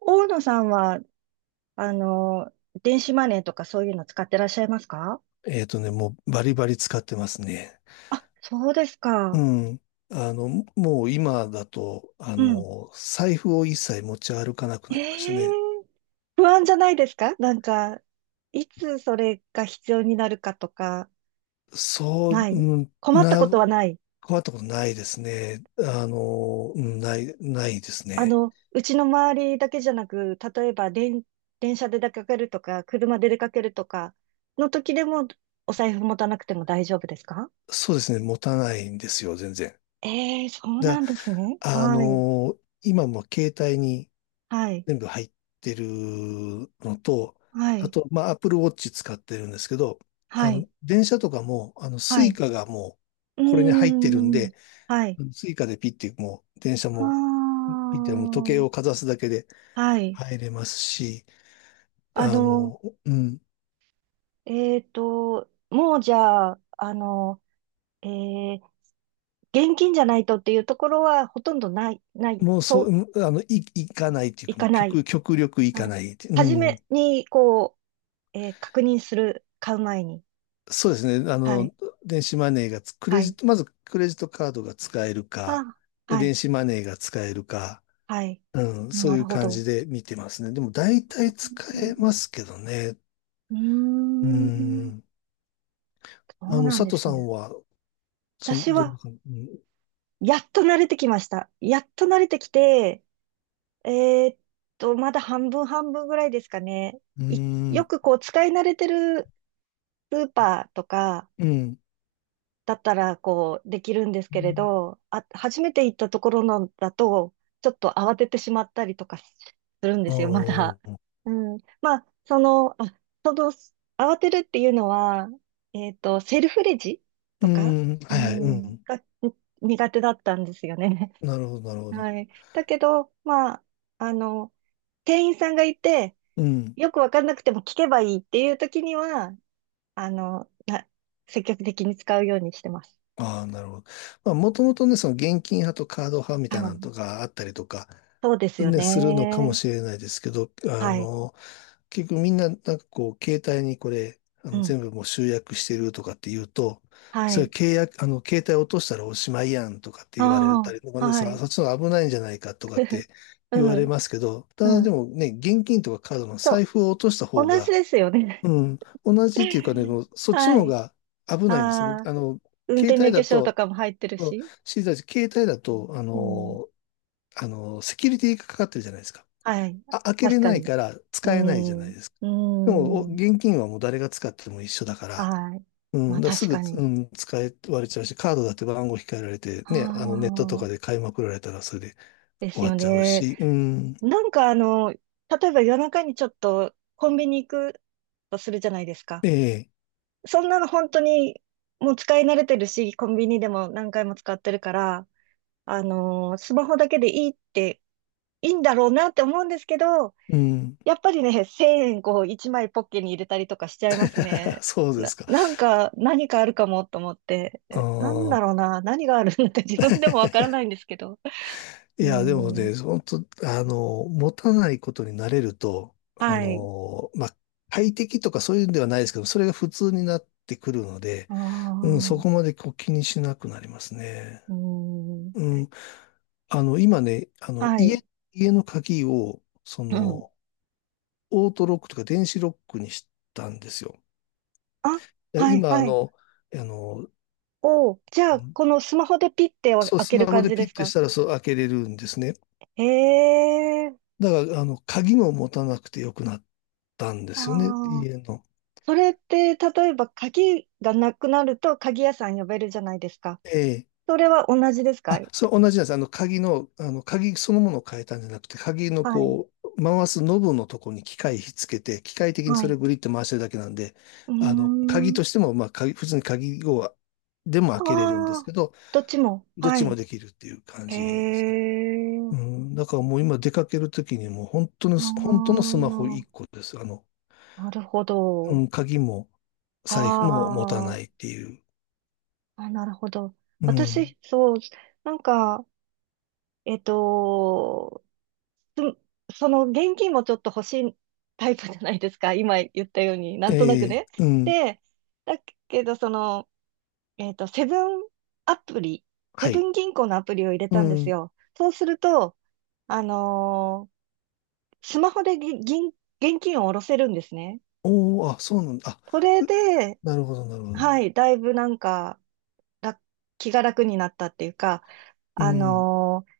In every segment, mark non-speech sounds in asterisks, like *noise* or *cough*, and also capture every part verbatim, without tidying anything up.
大野さんは、あの、電子マネーとかそういうの使ってらっしゃいますか？えっとね、もうバリバリ使ってますね。あ、そうですうか。ん。あの、もう今だと、あうん。の、財布を一切持ち歩かなくえなりましたえ、ね。不安じゃないですか？なんか、いつそれが必要になるかとか、そう、ない、うん困ったな、ことはない。困ったことないですね。あの、うんない、ないですあね。の、うちの周りだけじゃなく、例えば電、電車で出かけるとか、車で出かけるとか、の時でも、お財布持たなくても大丈夫ですか？そうですね、持たないんですよ、全然。ええ、そうなだ、んですね。あはい。の、今も携帯にはい。全部入ってるのと、はあい。と、まあ、Apple Watch 使ってるんですけど、はあい。の、電車とかも、あの、スはイい。カがもう、うーこれに入ってるんん。で、はい。スイカでピッて、もう、電車もああ、ピッて、もう時計をかざすだけではい。入れますし、ああの、の、うん、えっと、もうじゃあ、あの、えー、現金じゃないとっていうところはほとんどない、ない、もうそそう、う、うんあの、い、行かないっていういか、もかうない。極、極力行あかの、ないって、う初ん。めに、こう、えー確認する、買う前に。そうですね。あはい。の、電子マネーがつ、クレはジい。ット、まずクレジットカードが使えるか、あ、では電い。子マネーが使えるか、はい。うん、そうないうるほ感ど。じで見てますね。でも大う体使ーえますけどね。ん、ううーん、ん。そあうの、なん佐で藤すさんね。は、その、私どんなは、感じ、やっと慣れてきました。やっと慣れてきて、えーっと、まだ半分半分ぐらいですかね。ういよん、くこう、使い慣れてるスーパーとかうん、うん、だったら、こう、できるんですけれど、あ、初めて行ったところのだと、ちょっと慌ててしまったりとかするんであすよ、まだ。ー、うん。まあ、その、あ、その、慌てるっていうのは、えーっと、セルフレジうとか、ん、うはいはい、うん、ん。が苦手だったんですよね。なるほど、なるほど。はい。だけど、まあ、あの、店員さんがいて、うん。よくわかんなくても聞けばいいっていう時には、あの、な、積極的に使うようにしてます。ああ、なるほど。まあ、もともとね、その現金派とカード派みはたいなのい。とかあったりとか、そうですよね、するのかもね。しれないですけど、あはい。の、結局みんな、なんかこう、携帯にこれ、あうの、ん。全部もう集約してるとかって言うと、はそれい。契約、あの、携帯落としたらおしまいやんとかって言われたありとかあ、ね、そ、はい。そっちの方が危ないんじゃないかとかっ *laughs* てう言われん。ますけど、たうだでん。もね、現金とかカードのそ財う。布を落とした方同じが、ですよね。うん、同じっていうかね、も *laughs* うそっちはの方い。が危ないんですよね。ああ、あの、運携転帯免許だ証とと、かも入ってるそうし。知りたいし携帯だと、あうん。の、あの、セキュリティがかかってるじゃないですか。はい。あ、開け確れかないに。からう使えないじゃないん。ですか。でも、おうん。現金はもう誰が使っても一緒だから、はい。うまん、あだからす確ぐ、かうに。ん、使え割れちゃうし、カードだって番号控えられて、あね、あのネットとあ、かで買いまくられたらそれでで終すわよっちゃうね。し、うん、なんかあの、例えば夜中にちょっとコンビニ行くとするじゃないですか。ええ、そんなの本当にもう使い慣れてるし、コンビニでも何回も使ってるから、あのースマホだけでいいって、いいんだろうなって思うんですけど、うん、やっぱりね、せんえんこういちまいポッケに入れたりとかしちゃいます *laughs* ね。そうでな、すか。なんか、何かあるかもと思って、あえ、なんだあ、ろうな、何があるんだって自分でもわからないんですけど。いうや、でもん。ね、本当あの、持たないことになれると、あはい。の、まあ、快適とかそういうんではないですけど、それが普通になってくるので、あうん、そあ。こまでこう気にしなくなりますね。うん。うん。あの、今ね、あの、はい。家、家の鍵を、そうん。の、オートロックとか電子ロックにしたんですよ。あ、ではい、今、あはい。の、あの、おう。じゃああ、の、このスマホでピッてそう、開スけマるホ感でじピでッすてしか？たら、そう、開けれるんですね。へえ。だから、あの、鍵も持たなくてよくなったんであすよね、あ。家の。それって、例えば鍵がなくなると鍵屋さん呼べるじゃないですか。ええ、それは同じですか？あ、そう、同じなんです。あの、鍵の、あの、鍵そのものを変えたんじゃなくて、鍵のはい。こう、回すノブのとこに機械ひっつけて、機械的にはそれい。をグリッと回してるだけなんで、うーあの、鍵ん。としても、まあ、鍵、普通に鍵を、でもあ開けれるんですあ。けど、どっちも。どっはちもい。できるっていう感へじですね。え。うん、だからもう今出かけるときにもう本当の、本当のあスマホいっこです。あの、あ。なるほうど。ん、鍵もあ財布も持たないっあ。ていう。あ、なるほど。うん。私、そう、なんか、えっと、つその現金もちょっと欲しいタイプじゃないですか。*laughs* 今言ったように、なんとなえくえ、ね。うん。で、だけど、その、えっと、セブンアプリ、セはブい。ン銀行のアプリを入れうたんですん。よ。そうすると、あのースマホでぎ銀、現金を下ろせるんですね。おー、あ、そうなんだ。そあ、れくで、なるほど、なるほはど。い、だいぶなんか、ら気が楽になったっていうか、うあん。のー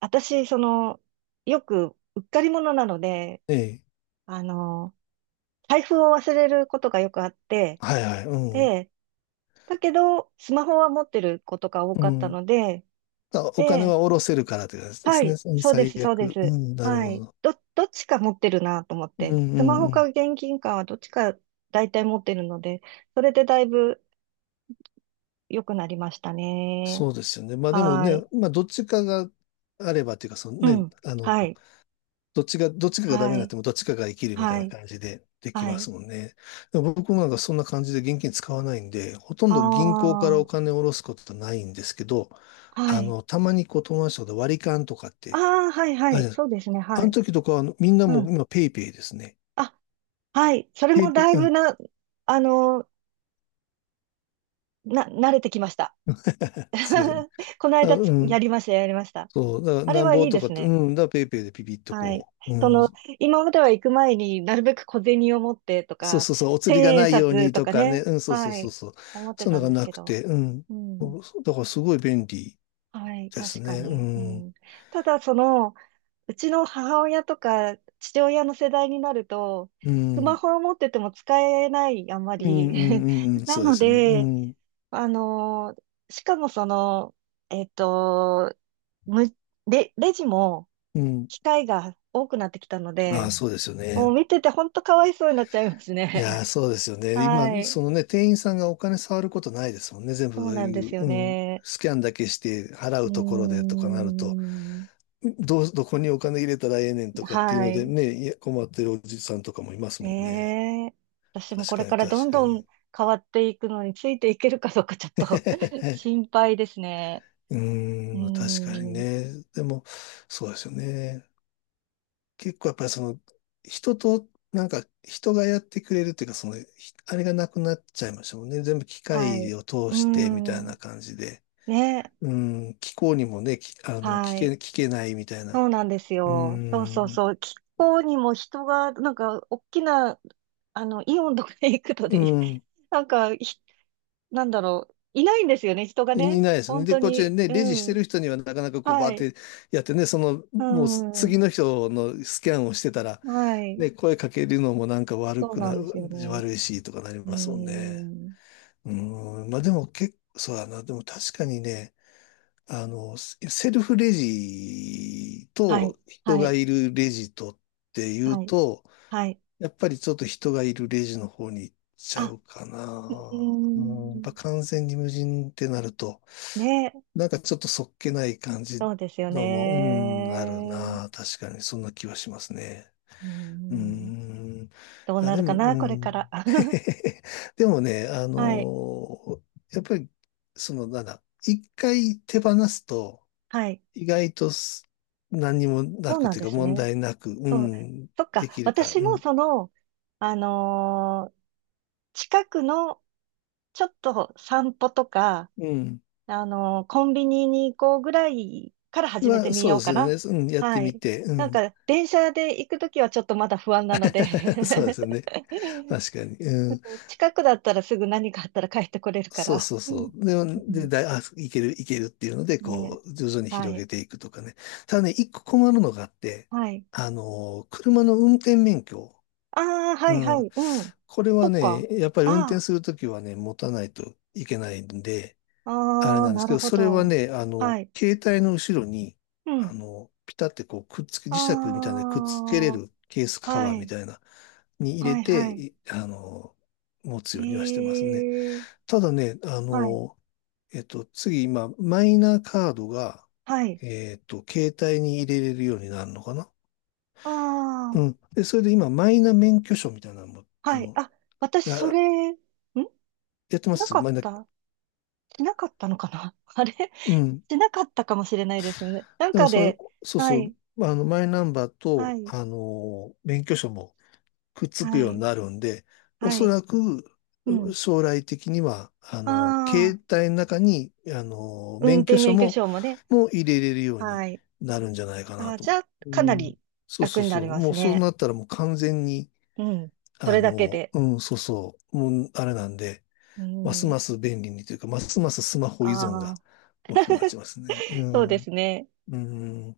私、その、よく、うっかり者なので、ええ。あの、財布を忘れることがよくあって、はいはい。うん。で、だけど、スマホは持ってることが多うかったん。ので、あ、お金はで、下ろせるからって感じではすね。い、うん、そうで最す、そうで悪。うす。ん、なるはほい。ど。ど、どっちか持ってるなと思っうん、て、うスマん、ホうかん。現金かはどっちか大体持ってるので、それでだいぶ良くなりましたね。そうですよね。まあでもはね、い。まあどっちかがあればっていうか、そのうね、ん。あの、はい。どっちが、どっちかがダメはになっい。てもどっちかが生きるみたいはない。感じでできはまい。すもんね。でも僕もなんかそんな感じで現金使わないんで、ほとんあど銀行からおあ。金を下ろすことはないんですけど、はあい。の、たまにこう友達とかで割り勘とかっあて、あ、はいはあれい。です。そうですね。あはのい。時とかはあのみんなうもうん。今ペイペイですね。あ、はい。それペもイペだいイ、うぶん、な、あの、な、慣れてきました。そうですね。 *laughs* このだ間うつやん、りました、やりました。そう、だからあれなんはぼいいとでかっすて、うね。ん、だからペイペイでピピッとはい。こう、そうの、ん、今までは行く前になるべく小銭を持ってとそうか、そうそう、お釣りが千円ないよう札にととかかね、ね。うん、そうそうはそうい。そう、思ってそんたなのんがですなけくど。て、うん、うん。そうだからすごい便利はい、です確かね。うに。うん。ん、ただ、その、うちの母親とか父親の世代になると、うスマん。ホを持ってても使えない、あんまうん、うり。ん、*laughs* うん、うん、なそうでのすよね。うで、ん。あのーしかもその、えっと、む、レ、レジもうん。機械が多くなってきたのああ、で、そうですよもうね。見てて本当かわいそうになっちゃいますいやね。ー、そうですよ *laughs* ね。今、はい。そのね、店員さんがお金触ることないですもんね。全部そうそうなんいですう、ようん。ね。スキャンだけして払うーうところでとかなると、ん。どう、どこにお金入れたらええねんとかっていうはのい。でね、いや、困ってるおじさんとかもいますもんね。ねえ。私もこ確れかに、からど確んかどに。ん変わっていくのについていけるかどうかちょっと *laughs* 心 *laughs* 配ですね。ううーーん、確かにん。ね。でも、そうですよね。結構やっぱりその、人と、なんか、人がやってくれるっていうか、その、ひあれがなくなっちゃいましたもんね。全部機はい。械を通うーしてみたいん。な感じで。ね。うん、気候にもね、きあの、聞はけ、い。聞けないみたいそな。うなんですうよ。そうそうん、そう。気候にも人が、なんか、大きな、あの、イオンとか行くとうで、*laughs* ん、なんか、ひなんだろう。いないんですよね、人がい、いね。ないですね。本で、当こっちでに。ね、うレジしてん。る人にはなかなかこう、バはーっい。てやってね、その、うもうす次ん。の人のスキャンをしてたら、はい。ね、声かけるのもなんか悪そうくなな、んですよね。悪いしとかなりうますもんね。ん。うーん、まあでも結構、そうだな。でも確かにね、あの、セセルフレジはい、と人はがい、いるレジとっていうはい、と、はい。やっぱりちょっと人がいるレジの方に行っちゃあ、うかうーな。うん、やっぱん、完全に無人ってなると、ね、なんかちょっとそっけない感じそうですよのも、うん、あるね。な。確かにそんな気はしますね。うーうーん、ん。いどうや、なでるかも、うな、これかん。ら。*laughs* *laughs* でもね、あはい、のやっぱり、その、なんだ、いっかい手放すと、はい、意外とす何にもなそうくなんというでか、す問ね。題なく、うそう、ん、そっでか、きるから、私うもん。その、あのー近くのちょっと散歩とか、うん。あのーコンビニに行こうぐらいから始めまてあ、みそうよでうすかよな。ね。うん、やってはみい。て、うなんん。か、電車で行くときはちょっとまだ不安なので *laughs* そうで *laughs* すよね。確 *laughs* かに。うん。近くだったらすぐ何かあったら帰ってこれるかそうら。そううそん、う。うで、で、ん、だい、あ、いける、いけるっていうので、ねこう、徐々にえ。は広げい。ていくとかね。ただね、いっこ困るのがあって、はい。あのー、車の運転免許。ああ、はうい、はん。い。うん。これそはっね、か。やっぱり運転あするときはね、持たないといけないんで、あ、あれああ、なんでなすけるど、ほそれはど。ね、あはの、い。携帯の後ろに、うあん。の、ピタってこう、くっつけ、磁あ石みたいなのでくっつけれるケースあ、カバはーみい。たいな、に入はれい、はて、い。いあの持つようにはしてますね。へえ。ただね、あはい。のえっと、次今、マイナカードが、はい。えっと、携帯に入れれるようになるのかな。あうあ、ん。で、それで今、マイナ免許証みたいなのも、あはい。の、あ、私、そあれ、んやってしまなすかっマイナ、た、しなかったのかな？ *laughs* あれ、しうん。なかったかもしれないですよね。なんでもかで、そ、そうはそい。う、あの、マイナンバーはと、い、あの、免許証もくっつくはようにい、なるんで、おはそい。らくうん。将来的には、ああの、あ、携帯の中に、あの、運免許転証免許も、証もね。もう入れれるようにはい。なるんじゃないかあなあ、とじ思ゃあ、う。うかなん。りそう楽そうになそりう。まもすうそうね。なったらもう完全に、うん。そあれだけの、で。うん、そうそう。もうあれなんで、うますん。ます便利にというか、ますますスマホ依存あがあ、大きくなっちゃいますね。う *laughs* そうでん。すね。うん。